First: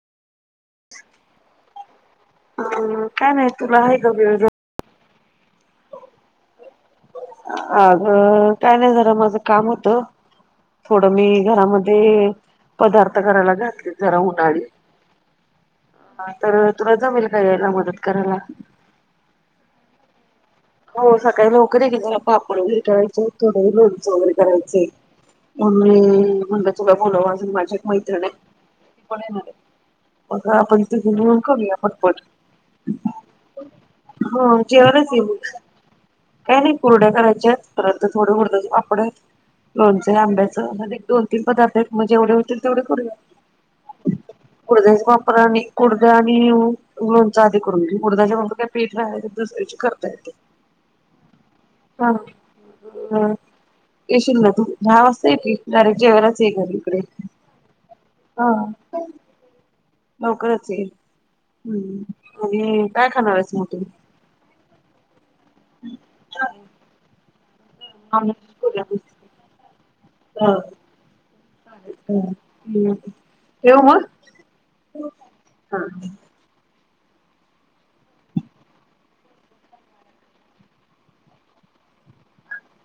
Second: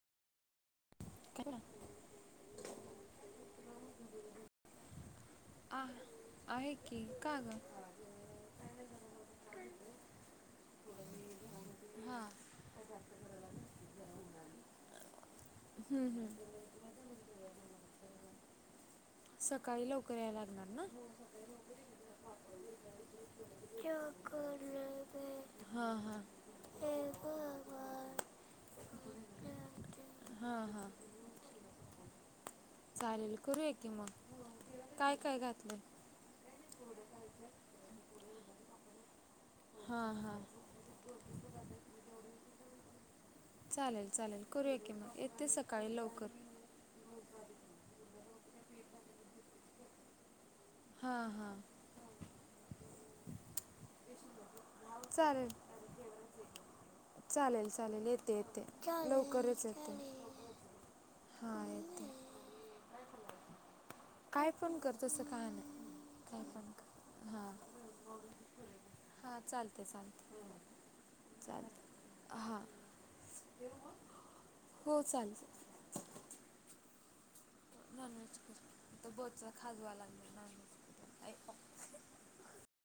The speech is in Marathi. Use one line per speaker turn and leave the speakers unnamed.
तिकडे
ह काय नाही तुला हायदा वेळ
अ आहे की का ग
अग काय नाही जरा माझं काम होत थोडं मी
हां
घरामध्ये पदार्थ करायला घातले जरा उन्हाळी तर तुला जमेल का यायला मदत करायला
सकाळी लवकर यायला लागणार ना
हो सकाळी लवकरे जला बापड उेटायचं थोडं लोणचं वगैरे करायचय
हां हां
मगी मंग तुला बोलाव अजून माझ्या एक मैत्रण आहे पण येणार आहे बघ
हां
आपण
हां
इथे घन करूया पटपट
चालेल करूया की मग काय काय का
काय नाही कोरड्या करायच्या आहेत परंत थोडं उडदाचा पापड लोणचे
हां हां
आंब्याचं म्हध्ये दोन तीन पदार्थ आहेत मग जेवढे होतील तेवढे करूया
चालेल चालेल करूया की
कुडद्याचा
मग
वापर
येते
आणि
सकाळी
कुडद्या
लवकर
आणि लोणचा आधी करून घ कुडद्याचे म्हर पीठा ते दुसरी च करताेत
हां हां
हा ह येशील ना तू दहा वाजता
चालेल
येेती डायरेक्ट जेवायलाच ये घरी इकडे
चालेल चालेल येते
हा
येते लवकरच येते
लवकरच ये
हां येते
ह् आणि काय खाणार आहेस मग
काय फोन कर तस काय नाही काय फोन कर हां हां चालते चालते चालते हां
केव
हो चालते
म
बोचा खाजूवा लागल